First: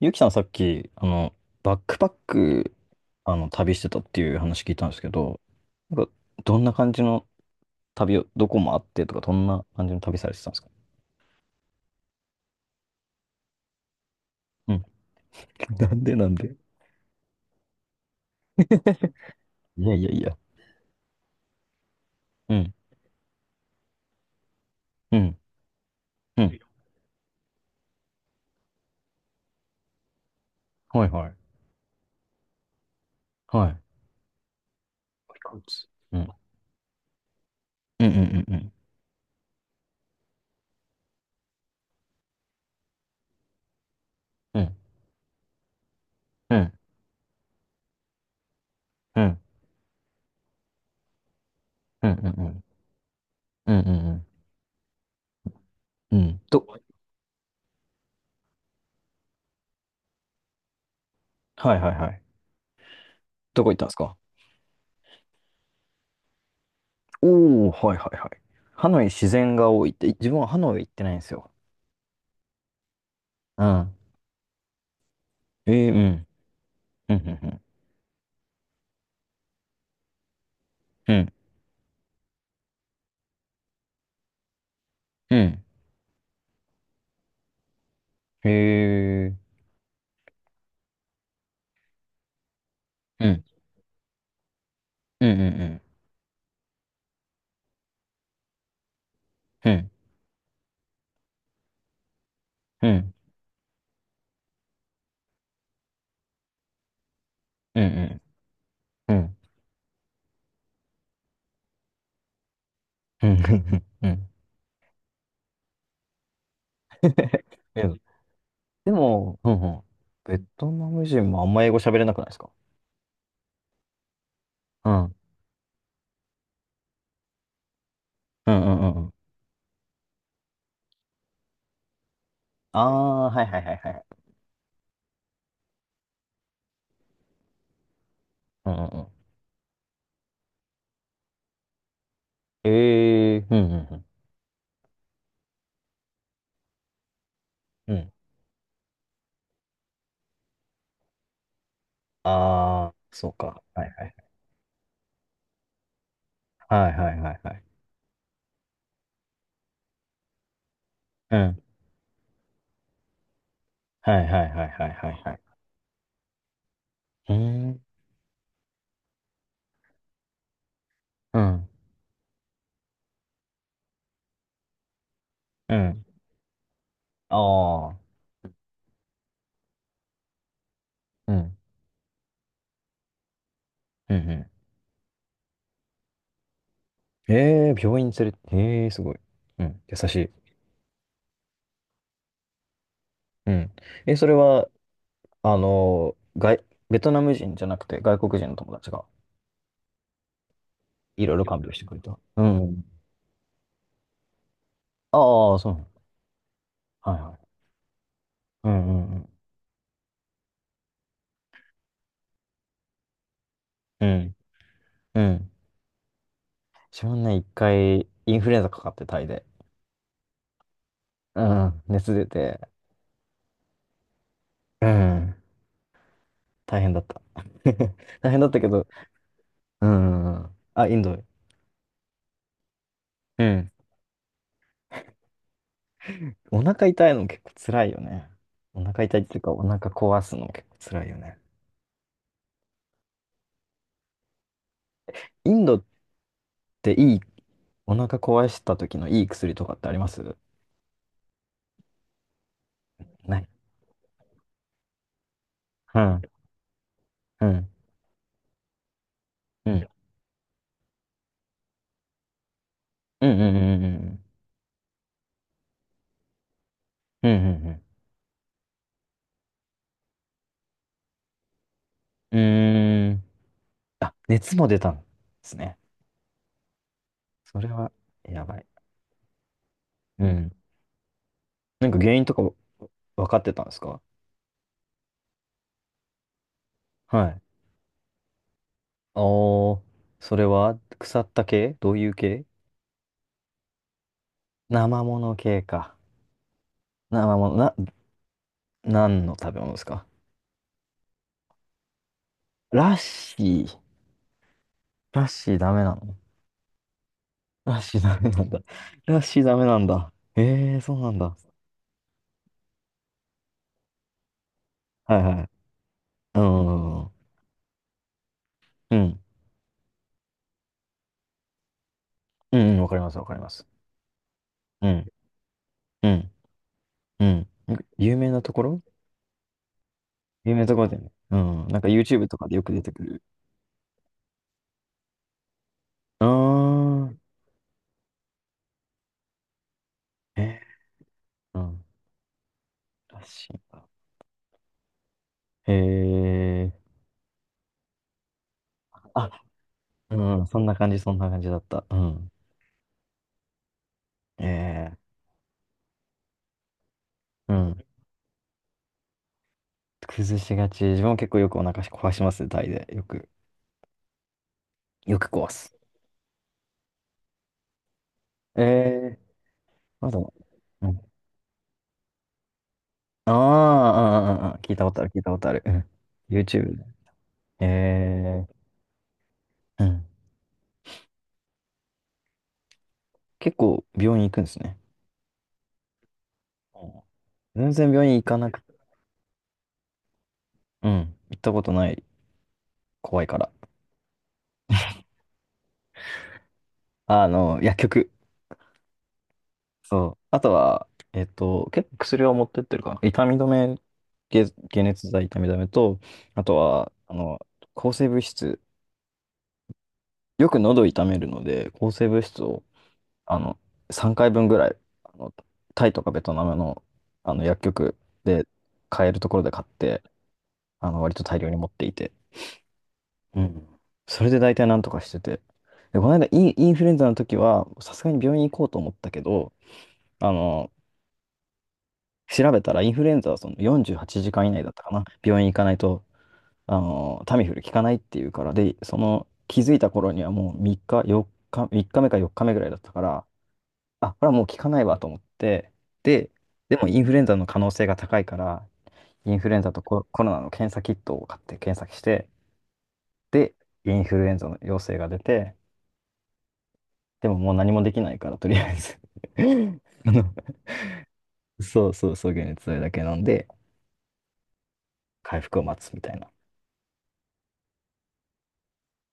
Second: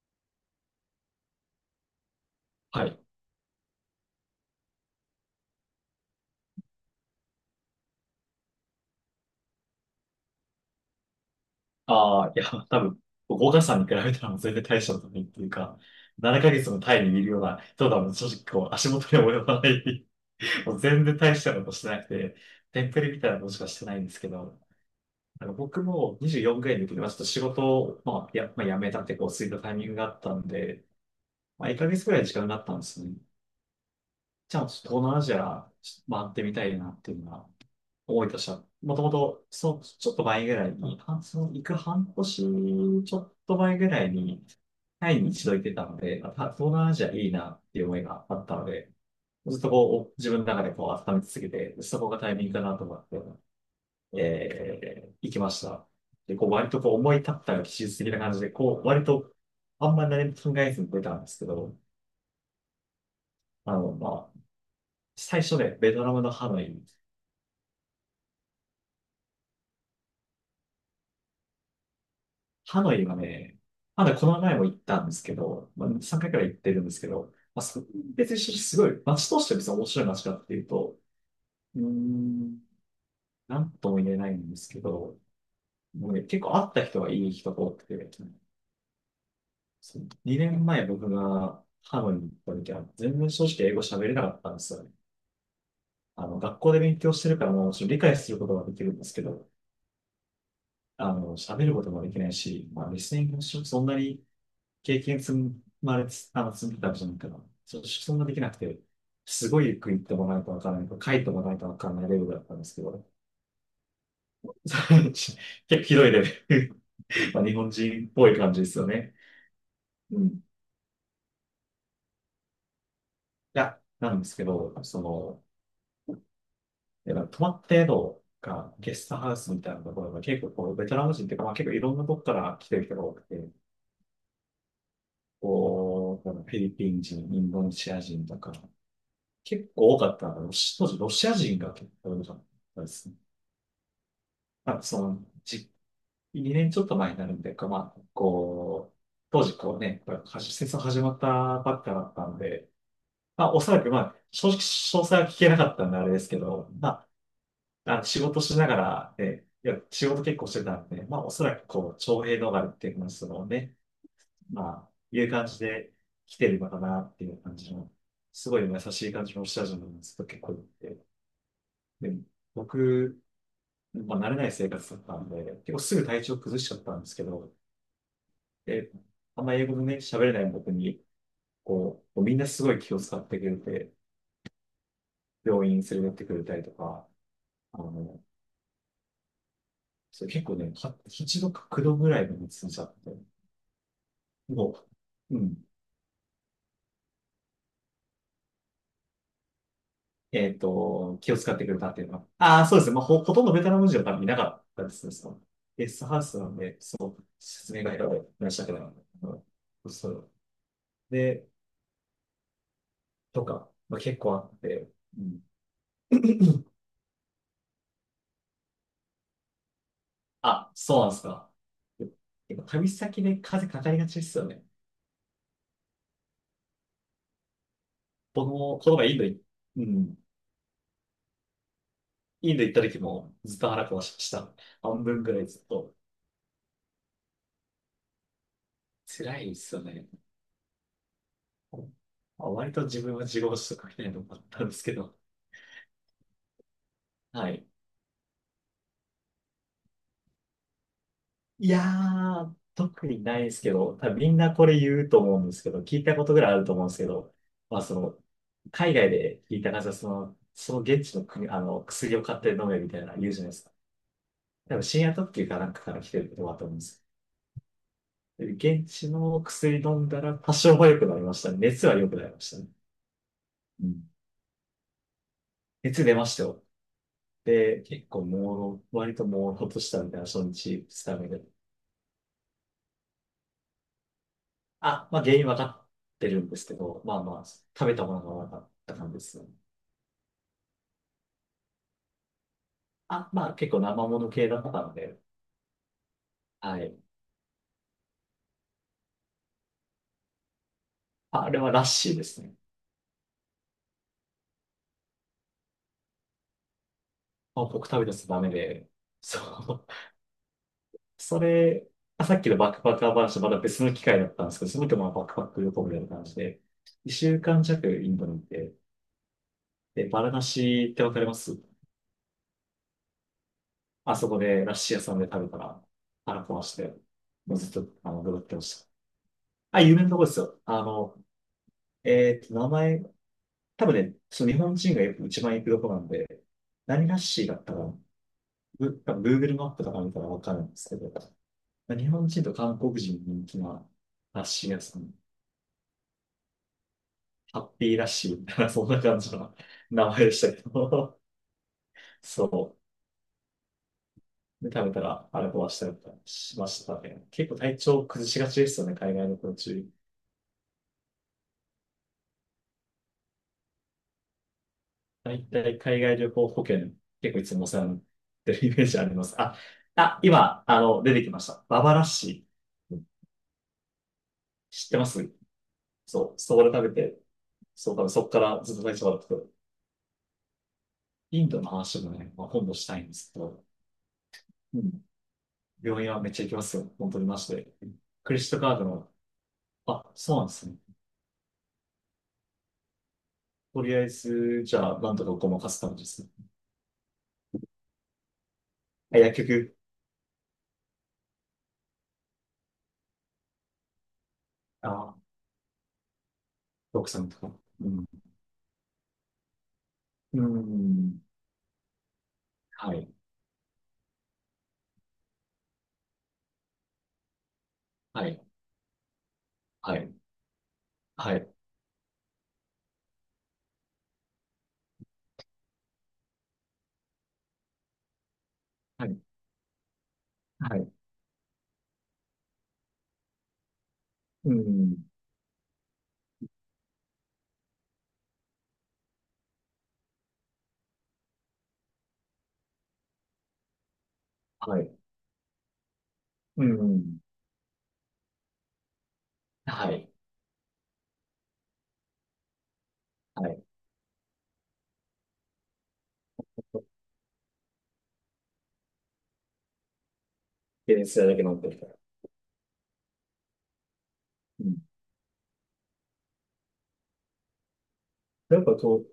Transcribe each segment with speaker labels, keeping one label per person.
Speaker 1: ゆきさんさっき、バックパック、
Speaker 2: はい。
Speaker 1: 旅してたっていう話聞いたんですけど、なんか、どんな感じの旅を、どこもあってとか、どんな感じの旅されてたんですか？
Speaker 2: ああ、いや、多分、岡さんに比べたらもう全然
Speaker 1: う
Speaker 2: 大
Speaker 1: ん。
Speaker 2: したことないっていう か、
Speaker 1: なんでなん
Speaker 2: 7
Speaker 1: で
Speaker 2: ヶ月のタイにいるような人だもん、正直こう、足元に及ばな
Speaker 1: いやい
Speaker 2: い。
Speaker 1: やいや。
Speaker 2: もう全然大したことしてなくて、
Speaker 1: うん。
Speaker 2: テンプレみたいなことしかしてないんですけど、
Speaker 1: うん。
Speaker 2: なんか僕も
Speaker 1: うん。
Speaker 2: 24ぐらいの時に、まあちょっと仕事を、まあ、まあ、辞めたってこう、過いたタイミングがあったんで、
Speaker 1: はいはい。
Speaker 2: まあ、1ヶ月ぐらい時間があったんですね。
Speaker 1: はい。
Speaker 2: じゃあ、ちょっと東南アジ
Speaker 1: ピカイ
Speaker 2: ア、
Speaker 1: チう
Speaker 2: 回
Speaker 1: ん。
Speaker 2: ってみたいなっていうのは
Speaker 1: うんう
Speaker 2: 思いと
Speaker 1: ん
Speaker 2: し
Speaker 1: う
Speaker 2: た。
Speaker 1: んう
Speaker 2: は、
Speaker 1: ん。
Speaker 2: もともと、そう、ちょっと前ぐらいに、半その行く半年、ちょっと前ぐらいに、
Speaker 1: うん。
Speaker 2: タイに一度行ってたので、まあた
Speaker 1: う
Speaker 2: 東
Speaker 1: ん。
Speaker 2: 南アジアいいなっていう思いがあったので、
Speaker 1: うん
Speaker 2: ずっとこう、自分の中でこう、温め続けて、そ
Speaker 1: う
Speaker 2: こ
Speaker 1: ん
Speaker 2: がタイ
Speaker 1: う
Speaker 2: ミングか
Speaker 1: ん。
Speaker 2: なと思って、
Speaker 1: うんうんうん。
Speaker 2: 行きました。
Speaker 1: う
Speaker 2: で、
Speaker 1: ん。
Speaker 2: こう、割とこう、思い立ったら技術的な感じで、こう、割と、あんまり何も考えずに出たんですけど、
Speaker 1: はいはいはい。どこ
Speaker 2: あ
Speaker 1: 行ったんで
Speaker 2: の、
Speaker 1: すか？
Speaker 2: まあ、最初で、ベトナムのハノイ。
Speaker 1: おー、はいはいはい。ハノイ自然が多いって、自分はハノイ行ってないんですよ。
Speaker 2: ハノイはね、
Speaker 1: うん。
Speaker 2: まだこの前も行ったんですけ
Speaker 1: え
Speaker 2: ど、ま
Speaker 1: ー、う
Speaker 2: あ、3
Speaker 1: ん。
Speaker 2: 回くらい行ってるんですけ
Speaker 1: うん、う
Speaker 2: ど、
Speaker 1: ん、
Speaker 2: まあ、別にすごい、街として別に面白い街かっていうと、
Speaker 1: うん、
Speaker 2: うーん、なんとも言えないんですけど、
Speaker 1: うん、うん。
Speaker 2: もうね、結構会った人はいい人が多くて、
Speaker 1: へえ。
Speaker 2: 2年前僕がハノイに行った時は、全
Speaker 1: う
Speaker 2: 然
Speaker 1: ん、
Speaker 2: 正直英語喋れなかったんですよね。
Speaker 1: うん、うん、うん、
Speaker 2: あの、学校で勉強してるからもちろん理解することができるんですけど、
Speaker 1: うん、
Speaker 2: あの、喋ることもできないし、ま
Speaker 1: う
Speaker 2: あ、リス
Speaker 1: ん、
Speaker 2: ニングもそんなに経験積まれつ、あの、積んでたわけじゃないから、ち
Speaker 1: う
Speaker 2: ょっとそん
Speaker 1: ん、
Speaker 2: なできなくて、
Speaker 1: うん、
Speaker 2: すごいゆっくり行ってもらわないとわからないと、書いてもらわないとわからないレベルだったんですけど、
Speaker 1: うん、うん。
Speaker 2: 結構ひどいレベル。まあ、日本人っ
Speaker 1: え、
Speaker 2: ぽい感じですよ
Speaker 1: で
Speaker 2: ね。
Speaker 1: も、うんうん。
Speaker 2: うん。
Speaker 1: ベ
Speaker 2: い
Speaker 1: トナム人もあんま英語喋れなくないですか？
Speaker 2: や、なんですけど、
Speaker 1: う
Speaker 2: そ
Speaker 1: ん、うん、
Speaker 2: の、やっぱ泊まった宿
Speaker 1: うん、う
Speaker 2: がゲ
Speaker 1: んう
Speaker 2: ス
Speaker 1: ん。
Speaker 2: トハウスみたいなところが結構こう、ベトナム人っていうか、まあ、結構いろんなとこから来て
Speaker 1: あ
Speaker 2: る人が多く
Speaker 1: あ、
Speaker 2: て、
Speaker 1: はいはいはいはい。
Speaker 2: こう、フィリピン人、インドネシア人とか、
Speaker 1: うんうんうん。
Speaker 2: 結構多かったのが当時ロシア人が結構多かったですね。
Speaker 1: ええ、うん、うん、うん。
Speaker 2: まあ、その、2年ちょっと前になるんでか、こう
Speaker 1: う
Speaker 2: まあ、
Speaker 1: ん。
Speaker 2: こう、当時こうね、これ、はし戦争始まったばっかだったんで、
Speaker 1: ああ、そう
Speaker 2: まあ、お
Speaker 1: か。
Speaker 2: そら
Speaker 1: は
Speaker 2: く、
Speaker 1: い
Speaker 2: ま
Speaker 1: は
Speaker 2: あ、
Speaker 1: い。
Speaker 2: 正直、詳細は聞けなかったんであれですけど、
Speaker 1: はい
Speaker 2: ま
Speaker 1: はいはいはい。
Speaker 2: あ、仕事しながら、ね、いや、仕事結構してたんで、まあ、お
Speaker 1: う
Speaker 2: そら
Speaker 1: ん。
Speaker 2: く、こう、徴兵逃れっていうのは、そのね、
Speaker 1: はいはいはい
Speaker 2: ま
Speaker 1: はい
Speaker 2: あ、
Speaker 1: は
Speaker 2: い
Speaker 1: い
Speaker 2: う
Speaker 1: はい。
Speaker 2: 感じで来てるのかなってい
Speaker 1: うー
Speaker 2: う感じ
Speaker 1: ん。
Speaker 2: の、すごい優しい感じの下地のずっと結構いて、
Speaker 1: うん。
Speaker 2: で、僕、まあ、慣れない生活だったんで、結
Speaker 1: う
Speaker 2: 構す
Speaker 1: ん。
Speaker 2: ぐ体調崩しちゃったんですけ
Speaker 1: あ
Speaker 2: ど、
Speaker 1: あ。
Speaker 2: で、あんま英語のね、喋れない僕に、
Speaker 1: うん。
Speaker 2: こう、みんなすごい気を使ってくれて、
Speaker 1: うん。うん。
Speaker 2: 病院連れてってくれたりとか、
Speaker 1: ええ、
Speaker 2: あ
Speaker 1: 病院
Speaker 2: の、
Speaker 1: 連れて、ええすごい。うん、優し
Speaker 2: そう
Speaker 1: い。
Speaker 2: 結構ね、一度か九度ぐらいまで進んじちゃって、
Speaker 1: うん。え、それは、
Speaker 2: もう、う
Speaker 1: あ
Speaker 2: ん、
Speaker 1: の、外、ベトナム人じゃなくて外国人の友達がい
Speaker 2: 気
Speaker 1: ろい
Speaker 2: を
Speaker 1: ろ
Speaker 2: 使
Speaker 1: 看
Speaker 2: ってく
Speaker 1: 病し
Speaker 2: れ
Speaker 1: て
Speaker 2: た
Speaker 1: く
Speaker 2: っ
Speaker 1: れ
Speaker 2: ていう
Speaker 1: た。
Speaker 2: のは。
Speaker 1: う
Speaker 2: ああ、そう
Speaker 1: ん。
Speaker 2: ですね。まあ、ほとんどベトナム人は多分いなかったですね。その
Speaker 1: ああ、そ
Speaker 2: ゲス
Speaker 1: う。
Speaker 2: トハウスなんで、
Speaker 1: は
Speaker 2: そ
Speaker 1: い
Speaker 2: う、
Speaker 1: はい。
Speaker 2: 説明がいらっしゃっ
Speaker 1: う
Speaker 2: てなた。
Speaker 1: んうん
Speaker 2: うん。そう。で、とか、まあ、
Speaker 1: う
Speaker 2: 結構
Speaker 1: ん。
Speaker 2: あって、
Speaker 1: う
Speaker 2: う
Speaker 1: ん。う
Speaker 2: ん。
Speaker 1: ん。自分ね、一回インフルエンザかかってタイで。
Speaker 2: あ、そうなんです
Speaker 1: う
Speaker 2: か。
Speaker 1: ん。熱出て。
Speaker 2: 結構旅先で風かかりがちですよね。
Speaker 1: うん。大変だった。大変だ
Speaker 2: 僕
Speaker 1: ったけ
Speaker 2: も、
Speaker 1: ど。
Speaker 2: この前う
Speaker 1: う
Speaker 2: ん、
Speaker 1: ん。あ、インドへ。
Speaker 2: インド行った時も
Speaker 1: う
Speaker 2: ずっ
Speaker 1: ん。
Speaker 2: と腹壊しました。半分ぐらいずっと。
Speaker 1: お腹痛いの結構辛いよね。お腹痛いってい
Speaker 2: 辛
Speaker 1: う
Speaker 2: い
Speaker 1: か、
Speaker 2: で
Speaker 1: お
Speaker 2: す
Speaker 1: 腹
Speaker 2: よね。
Speaker 1: 壊すの結構辛いよね。
Speaker 2: あ、割と自分は自業自得みたいなのもあったんですけど。
Speaker 1: インドっていい、
Speaker 2: はい。
Speaker 1: お腹壊した時のいい薬とかってあります？
Speaker 2: いやー、特に
Speaker 1: な
Speaker 2: ない
Speaker 1: い。
Speaker 2: ですけど、多分みんなこれ言うと思うんですけど、聞
Speaker 1: う
Speaker 2: いた
Speaker 1: ん、
Speaker 2: ことぐらいあると思うんですけど、
Speaker 1: うん、
Speaker 2: まあその、海外で聞い
Speaker 1: う
Speaker 2: た
Speaker 1: ん、う
Speaker 2: 感
Speaker 1: ん、
Speaker 2: じは、その現地の国、あの、薬を買って飲めみたいなの
Speaker 1: うん、
Speaker 2: 言う
Speaker 1: う
Speaker 2: じゃないですか。
Speaker 1: ん、うん、
Speaker 2: 多分深夜特急かなんかから来てることだと思うんです
Speaker 1: うん、うん、う
Speaker 2: よ。で現地の薬飲んだら多少は良くなりましたね。熱は良くなり
Speaker 1: ん。
Speaker 2: ましたね。
Speaker 1: うーん。
Speaker 2: うん。
Speaker 1: あ、熱も出たんですね。
Speaker 2: 熱出ましたよ。
Speaker 1: それ
Speaker 2: で、
Speaker 1: は、
Speaker 2: 結構朦
Speaker 1: やばい。
Speaker 2: 朧、割と朦朧としたみたい
Speaker 1: う
Speaker 2: な初
Speaker 1: ん。
Speaker 2: 日、二日目で。
Speaker 1: なんか原因とか分かってたんですか？
Speaker 2: あ、まあ原因分かってるんですけど、まあ
Speaker 1: は
Speaker 2: ま
Speaker 1: い。
Speaker 2: あ、食べたものがなかった感じですね。
Speaker 1: おー、それは、腐った系？どういう系？
Speaker 2: あ、まあ結構生もの系だったの
Speaker 1: 生も
Speaker 2: で、
Speaker 1: の系か。
Speaker 2: はい。
Speaker 1: 生もの、な、何の食べ物ですか？
Speaker 2: ああれはラッシーですね。
Speaker 1: ラッシー。ラッシーダメなの？
Speaker 2: あ、
Speaker 1: ラッ
Speaker 2: 僕
Speaker 1: シー
Speaker 2: 食べたや
Speaker 1: ダ
Speaker 2: つ
Speaker 1: メ
Speaker 2: ダ
Speaker 1: なん
Speaker 2: メ
Speaker 1: だ。
Speaker 2: で、
Speaker 1: ラッ
Speaker 2: そ
Speaker 1: シーダメなん
Speaker 2: う。
Speaker 1: だ。ええー、そうなんだ。
Speaker 2: それ、あさっきのバックパッカー話とまだ別の機会だったんですけど、その時もまあ
Speaker 1: はい
Speaker 2: バック
Speaker 1: は
Speaker 2: パッ
Speaker 1: い。
Speaker 2: ク旅行みたいな感じ
Speaker 1: う
Speaker 2: で、
Speaker 1: ん。うん。
Speaker 2: 2週間弱インドに行って、
Speaker 1: うん、
Speaker 2: で、バラナシってわかります？
Speaker 1: うん、わかります、わかります。
Speaker 2: あそこでラッ
Speaker 1: う
Speaker 2: シー屋
Speaker 1: ん。
Speaker 2: さんで食べたら
Speaker 1: うん。
Speaker 2: 腹壊して、
Speaker 1: うん。
Speaker 2: もうずっと、あ
Speaker 1: 有
Speaker 2: の、
Speaker 1: 名
Speaker 2: 戻
Speaker 1: な
Speaker 2: っ
Speaker 1: と
Speaker 2: てま
Speaker 1: ころ？
Speaker 2: した。あ、有名なとこです
Speaker 1: 有
Speaker 2: よ。
Speaker 1: 名なと
Speaker 2: あ
Speaker 1: ころだよね。
Speaker 2: の、
Speaker 1: うん。なんか YouTube とかでよ
Speaker 2: 名
Speaker 1: く出てく
Speaker 2: 前、
Speaker 1: る。
Speaker 2: 多分ね、その日本人がよく一番行くとこなん
Speaker 1: うー
Speaker 2: で、何ラ
Speaker 1: ん。
Speaker 2: ッシーだったかな、多分 Google マップとか見たらわか
Speaker 1: え
Speaker 2: るんですけど、
Speaker 1: ー、うん。
Speaker 2: 日本人と韓国人
Speaker 1: ラ
Speaker 2: に
Speaker 1: ッ
Speaker 2: 人
Speaker 1: シ
Speaker 2: 気
Speaker 1: ー。
Speaker 2: なラッシー屋さん。
Speaker 1: へえ。
Speaker 2: ハッピーラッシュみたいな、そんな感
Speaker 1: あ、
Speaker 2: じの名前でし
Speaker 1: うん。
Speaker 2: た
Speaker 1: そ
Speaker 2: け
Speaker 1: んな感じ、そん
Speaker 2: ど、
Speaker 1: な感じだった。う ん。
Speaker 2: そう。で、食
Speaker 1: え
Speaker 2: べた
Speaker 1: え
Speaker 2: らあれ壊したりとかしましたね。結
Speaker 1: ー。う
Speaker 2: 構体
Speaker 1: ん。
Speaker 2: 調崩しがちですよね、海外の途中。
Speaker 1: 崩しがち。自分も結構よくお腹壊しますね、タイで。よく。よく
Speaker 2: 大
Speaker 1: 壊す。
Speaker 2: 体海外旅行保険、結構いつもお世話になって
Speaker 1: え
Speaker 2: るイメージあり
Speaker 1: えー。
Speaker 2: ます。
Speaker 1: まだ。
Speaker 2: 今、あ
Speaker 1: う
Speaker 2: の、
Speaker 1: ん。
Speaker 2: 出てきました。ババラッシー。
Speaker 1: ああ、ああ、ああ聞いた
Speaker 2: 知っ
Speaker 1: こ
Speaker 2: て
Speaker 1: とあ
Speaker 2: ま
Speaker 1: る、聞いた
Speaker 2: す？
Speaker 1: ことある。うん。
Speaker 2: そう、そこで
Speaker 1: YouTube ね。
Speaker 2: 食べて、そう、多分そこか
Speaker 1: え
Speaker 2: らずっと体調悪くて。
Speaker 1: ー、うん。
Speaker 2: インドの話もね、まあ、今度したいんですけ
Speaker 1: 結
Speaker 2: ど、
Speaker 1: 構病院行くんですね。
Speaker 2: うん。病院はめっちゃ行きますよ。本当にマジ
Speaker 1: う
Speaker 2: で。
Speaker 1: ん、全然病院行
Speaker 2: ク
Speaker 1: か
Speaker 2: レジ
Speaker 1: な
Speaker 2: ット
Speaker 1: く、
Speaker 2: カードの。あ、そうなんですね。
Speaker 1: うん。行ったことない。怖いから。
Speaker 2: とりあえず、じゃあ、なんとかごまかす感じですね。
Speaker 1: あの、薬局。
Speaker 2: あ、薬局、
Speaker 1: そう。あとは、結構薬を持ってってるかな。痛み止め、解熱
Speaker 2: あ、
Speaker 1: 剤、痛み止めと、あとは、
Speaker 2: 奥
Speaker 1: あ
Speaker 2: さんと
Speaker 1: の、
Speaker 2: か。う
Speaker 1: 抗
Speaker 2: ん。
Speaker 1: 生物質。
Speaker 2: う
Speaker 1: よく喉痛め
Speaker 2: ん。
Speaker 1: るので、抗生物質を、
Speaker 2: はい。
Speaker 1: あの、3回分ぐらい、あの、タイとかベトナムの、あの、薬局
Speaker 2: はい。
Speaker 1: で買えるところで買っ
Speaker 2: は
Speaker 1: て、
Speaker 2: い。
Speaker 1: あの、割と
Speaker 2: は
Speaker 1: 大量
Speaker 2: い。
Speaker 1: に持っていて。うん。それで大体なんとかしてて。で、この間イン、インフルエンザの時は、さすがに病院行こうと思っ
Speaker 2: は
Speaker 1: たけ
Speaker 2: い。
Speaker 1: ど、あの、
Speaker 2: はい。
Speaker 1: 調べたらインフルエンザはその48時間以
Speaker 2: う
Speaker 1: 内だったか
Speaker 2: ん。
Speaker 1: な。病院行かないと、あの、タミフル効かないっていうから、で、その、気づいた頃にはもう3日、4日、3日目か4日目ぐらいだったから、あ、これはもう効か
Speaker 2: は
Speaker 1: ない
Speaker 2: い。
Speaker 1: わと思って、で、
Speaker 2: う
Speaker 1: でもインフル
Speaker 2: ん。
Speaker 1: エンザの可能性が高いから、インフルエンザと
Speaker 2: は
Speaker 1: コ、
Speaker 2: い。
Speaker 1: コロナの検査キットを買って検索して、
Speaker 2: は
Speaker 1: で、
Speaker 2: い。
Speaker 1: インフルエンザの陽性が出て、でももう何もできないから、とりあえず、 あの、
Speaker 2: で、それだけ飲んでるか
Speaker 1: そう
Speaker 2: ら。
Speaker 1: そうそう、解熱剤だけ飲んで、
Speaker 2: うん。
Speaker 1: 回復を待つみたいな。
Speaker 2: やっぱこ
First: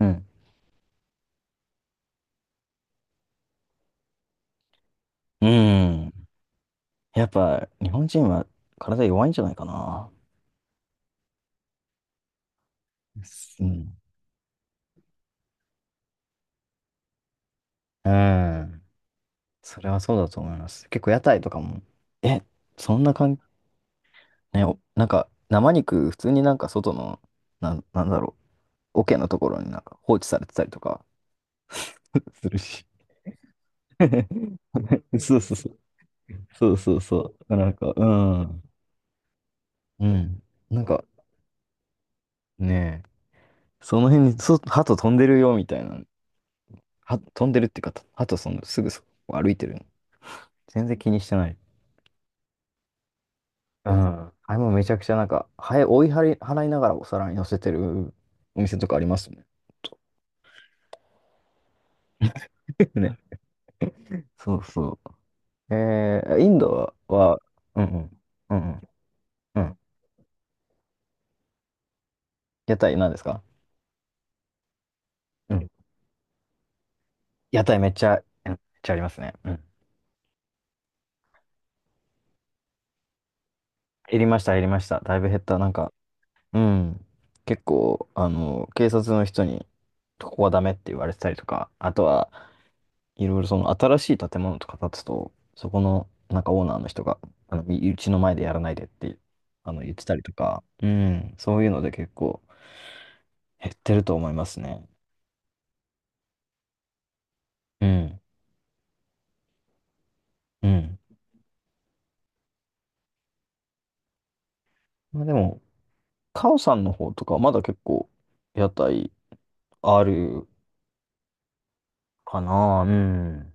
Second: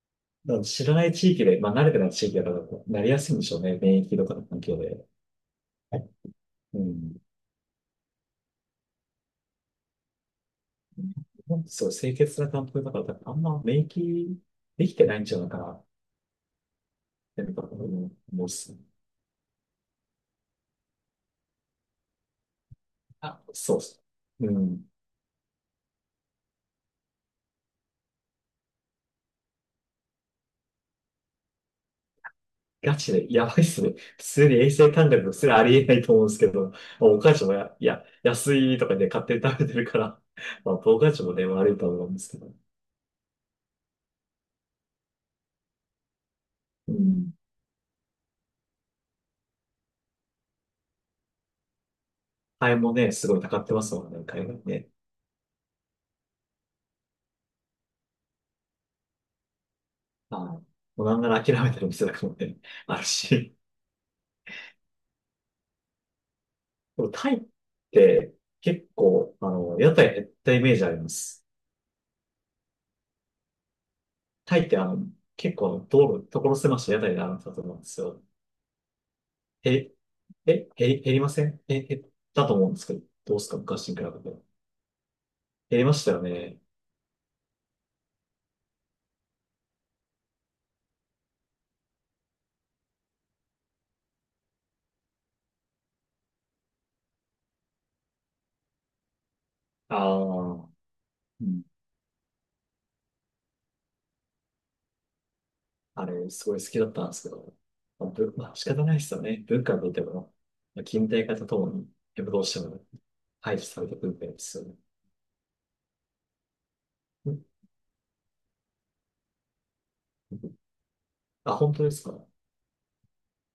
Speaker 1: うん。
Speaker 2: う、なんか知らない地域で、まあ、慣れてない地域だから、なりやすいんでしょうね。免疫とかの環境で。
Speaker 1: うーん。
Speaker 2: うん。
Speaker 1: やっぱ、日本人は体弱いんじゃないかな。
Speaker 2: そう、清潔な環境だから、多分あんま
Speaker 1: う
Speaker 2: 免
Speaker 1: ん。
Speaker 2: 疫できてないんじゃないかなって、なんか
Speaker 1: う
Speaker 2: 思うっすね。
Speaker 1: ん。それはそうだと思います。結構屋台とかも、え、そんな感
Speaker 2: あ、そうっす。う
Speaker 1: ね、
Speaker 2: ん。
Speaker 1: なんか生肉、普通になんか外の、なんだろう、桶のところになんか放置されてたりとか、 するし。
Speaker 2: ガチで、やばいっすね。普通に衛生感 覚の
Speaker 1: そう
Speaker 2: す
Speaker 1: そう
Speaker 2: らあ
Speaker 1: そう。
Speaker 2: りえないと思うんですけど、
Speaker 1: そ
Speaker 2: ま
Speaker 1: うそう
Speaker 2: あお母
Speaker 1: そ
Speaker 2: ちゃんも
Speaker 1: う。なん
Speaker 2: い
Speaker 1: か、
Speaker 2: や、
Speaker 1: う
Speaker 2: 安
Speaker 1: ん。
Speaker 2: いとかで勝手に食べてるか
Speaker 1: う
Speaker 2: ら、
Speaker 1: ん。
Speaker 2: まあ、
Speaker 1: なん
Speaker 2: お
Speaker 1: か
Speaker 2: 母ちゃんもね、悪いと思うんですけど。
Speaker 1: ね、その辺に鳩飛んでるよみたいな。
Speaker 2: うん。
Speaker 1: 飛んでるっていうか、鳩そのすぐそこ歩いてるの。全然気にしてない。
Speaker 2: ハエもね、すごい高ってま
Speaker 1: うん。
Speaker 2: すもんね、海
Speaker 1: あれ
Speaker 2: 外
Speaker 1: もめ
Speaker 2: ね。
Speaker 1: ちゃくちゃなんか、ハエ追い払い、払いながらお皿に乗せてるお店とかありますね。
Speaker 2: はい。もうなんなら諦めてる店だもね、ある
Speaker 1: ね。
Speaker 2: し。
Speaker 1: そうそう。えー、インド
Speaker 2: でもタイ
Speaker 1: は、
Speaker 2: っ
Speaker 1: うんうん、
Speaker 2: て
Speaker 1: うん
Speaker 2: 結構、あ
Speaker 1: うん、う
Speaker 2: の、
Speaker 1: ん。
Speaker 2: 屋台減ったイメージあります。
Speaker 1: 屋台何ですか？
Speaker 2: タイってあの、
Speaker 1: う
Speaker 2: 結
Speaker 1: ん。
Speaker 2: 構道路、所狭しと屋台があるんだと
Speaker 1: 屋
Speaker 2: 思う
Speaker 1: 台
Speaker 2: んで
Speaker 1: めっ
Speaker 2: す
Speaker 1: ちゃ、
Speaker 2: よ。
Speaker 1: うん、めっちゃありますね。うん。
Speaker 2: 平え、減り、減りませんえ、減ったと思うんですけど、どうですか昔に比べ
Speaker 1: 減りまし
Speaker 2: て。
Speaker 1: た、減りました。だいぶ減った。なん
Speaker 2: 減り
Speaker 1: か、
Speaker 2: ましたよ
Speaker 1: う
Speaker 2: ね。
Speaker 1: ん。結構、あの、警察の人に、ここはダメって言われてたりとか、あとは、いろいろその新しい建物とか建つと、そこの、なんかオーナーの人が、あの、みうちの前でやらないでって、あの、言っ
Speaker 2: あ
Speaker 1: てたりとか、
Speaker 2: あ、
Speaker 1: うん。
Speaker 2: う
Speaker 1: そ
Speaker 2: ん。
Speaker 1: ういうので結構減ってると思いますね。
Speaker 2: あれ、すごい好きだったんですけど、
Speaker 1: う
Speaker 2: まあ、
Speaker 1: ん。
Speaker 2: まあ、仕方ないですよね。文化にとっても、
Speaker 1: う
Speaker 2: まあ、
Speaker 1: ん。
Speaker 2: 近代化とともに、やっぱどうしても排除されてくるんですよね。
Speaker 1: まあでも、カオさんの方とか、まだ
Speaker 2: ん。
Speaker 1: 結構、屋台ある
Speaker 2: あ、本当ですか？
Speaker 1: かな。うん。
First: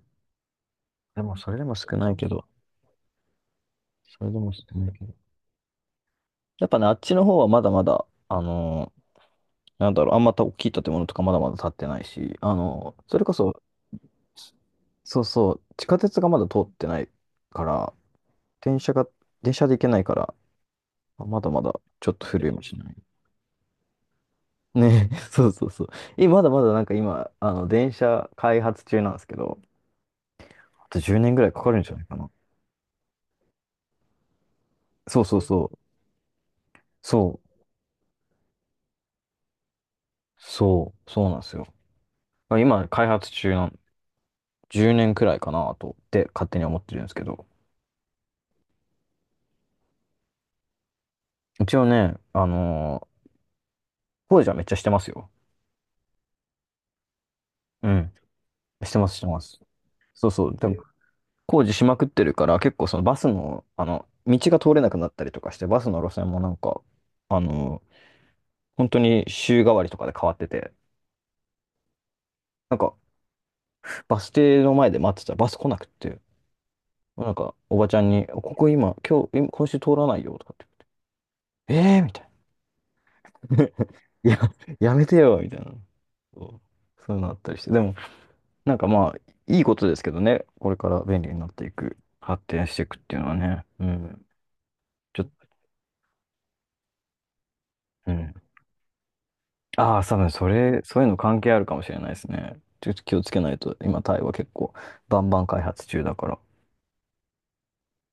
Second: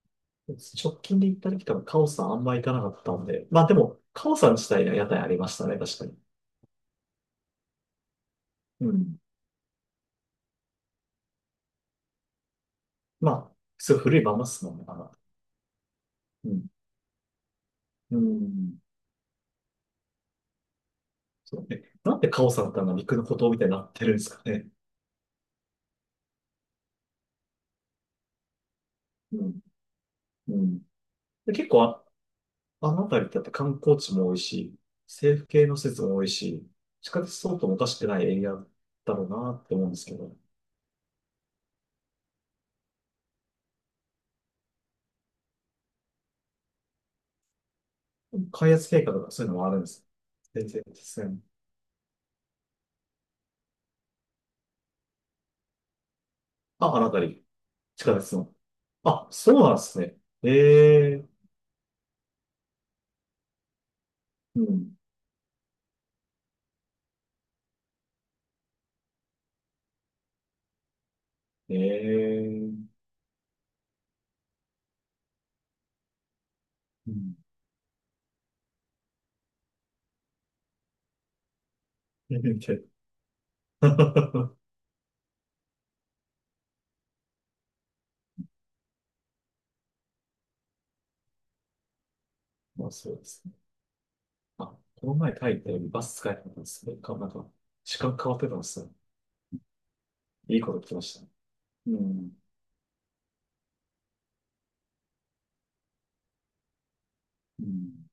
Speaker 2: 直近
Speaker 1: で
Speaker 2: で
Speaker 1: も、
Speaker 2: 行った
Speaker 1: それで
Speaker 2: 時多
Speaker 1: も
Speaker 2: 分
Speaker 1: 少
Speaker 2: カオ
Speaker 1: ない
Speaker 2: さ
Speaker 1: け
Speaker 2: んあん
Speaker 1: ど、
Speaker 2: ま行かなかったんで、まあでも、
Speaker 1: そ
Speaker 2: カ
Speaker 1: れ
Speaker 2: オ
Speaker 1: で
Speaker 2: さ
Speaker 1: も
Speaker 2: ん
Speaker 1: 少
Speaker 2: 自体
Speaker 1: ない
Speaker 2: は
Speaker 1: け
Speaker 2: 屋
Speaker 1: ど。
Speaker 2: 台ありましたね、確かに。
Speaker 1: やっぱね、あっちの方はまだまだ、あ
Speaker 2: う
Speaker 1: のー、
Speaker 2: ん。
Speaker 1: なんだろう、あんまた大きい建物とかまだまだ建ってないし、あのーそれ
Speaker 2: ま
Speaker 1: こ
Speaker 2: あ、
Speaker 1: そ、
Speaker 2: すごい古いまんまっすもんね、あの。
Speaker 1: そうそう、地下鉄がまだ
Speaker 2: う
Speaker 1: 通
Speaker 2: ん。
Speaker 1: ってないから、
Speaker 2: う
Speaker 1: 電
Speaker 2: ん。
Speaker 1: 車が、電車で行けないから、まだ
Speaker 2: そ
Speaker 1: ま
Speaker 2: う
Speaker 1: だ
Speaker 2: ね。
Speaker 1: ちょ
Speaker 2: な
Speaker 1: っ
Speaker 2: ん
Speaker 1: と
Speaker 2: でカ
Speaker 1: 古い
Speaker 2: オ
Speaker 1: も
Speaker 2: さんっ
Speaker 1: し
Speaker 2: てあん
Speaker 1: な
Speaker 2: な
Speaker 1: い。
Speaker 2: 陸の孤島みたいになってるんですかね。
Speaker 1: ね、そうそうそう。え、まだまだなんか今、あの、電車開発中なんですけ
Speaker 2: う
Speaker 1: ど、
Speaker 2: ん。うん。
Speaker 1: あと10年ぐらい
Speaker 2: で、
Speaker 1: か
Speaker 2: 結
Speaker 1: かる
Speaker 2: 構
Speaker 1: んじゃないかな。
Speaker 2: あの辺りだって観光地も多いし、
Speaker 1: そうそう
Speaker 2: 政府
Speaker 1: そ
Speaker 2: 系
Speaker 1: う。
Speaker 2: の施設も多いし、地下鉄
Speaker 1: そう。
Speaker 2: 相当もおかしくないエリアだろうなって思うんですけど、
Speaker 1: そう。そうなんですよ。今、開発中なん、10年くらいかなと、って勝手に思ってるんですけど。
Speaker 2: 開発計画とかそういうのもあるんです。全然ですね。
Speaker 1: 一応ね、あのー、工事はめっちゃしてますよ。
Speaker 2: あ、あの辺り、
Speaker 1: う
Speaker 2: 地
Speaker 1: ん。
Speaker 2: 下鉄の。
Speaker 1: してます、して
Speaker 2: あ、
Speaker 1: ま
Speaker 2: そ
Speaker 1: す。
Speaker 2: うなんですね。
Speaker 1: そうそう。でも、
Speaker 2: ええ、
Speaker 1: 工事しまくってるから、結構そのバスの、あの、道が
Speaker 2: う
Speaker 1: 通れなく
Speaker 2: ん。
Speaker 1: なったりとかして、バスの路線もなんか、あのー、本当に週替わりとかで変わってて、
Speaker 2: え
Speaker 1: なんか、
Speaker 2: え、
Speaker 1: バス停の前で待ってたらバス来なくって、
Speaker 2: う
Speaker 1: なん
Speaker 2: ん。
Speaker 1: か、おばちゃんに、ここ今、今日、今今週通らないよとかって、えーみたいな。いや、やめてよ、みたいな。そう、そういうのあったりして。でも、なんかまあ、いいことですけどね。これから便利になっていく、発展してい
Speaker 2: まあ
Speaker 1: くっ
Speaker 2: そ
Speaker 1: て
Speaker 2: う
Speaker 1: いう
Speaker 2: で
Speaker 1: のは
Speaker 2: す。
Speaker 1: ね。うん。
Speaker 2: あ、この
Speaker 1: ちょっ
Speaker 2: 前
Speaker 1: と、
Speaker 2: タイでバス使えなかったんですね。なんか、時
Speaker 1: う
Speaker 2: 間変
Speaker 1: ん。
Speaker 2: わってたんですよ。
Speaker 1: ああ、多分そ
Speaker 2: いいこと
Speaker 1: れ、
Speaker 2: 聞き
Speaker 1: そ
Speaker 2: ま
Speaker 1: ういう
Speaker 2: し
Speaker 1: の
Speaker 2: た。
Speaker 1: 関係あるかもし
Speaker 2: う
Speaker 1: れないです
Speaker 2: ん。
Speaker 1: ね。ちょっと気をつけないと、今、タイは結構、バンバン開発中だから。
Speaker 2: うん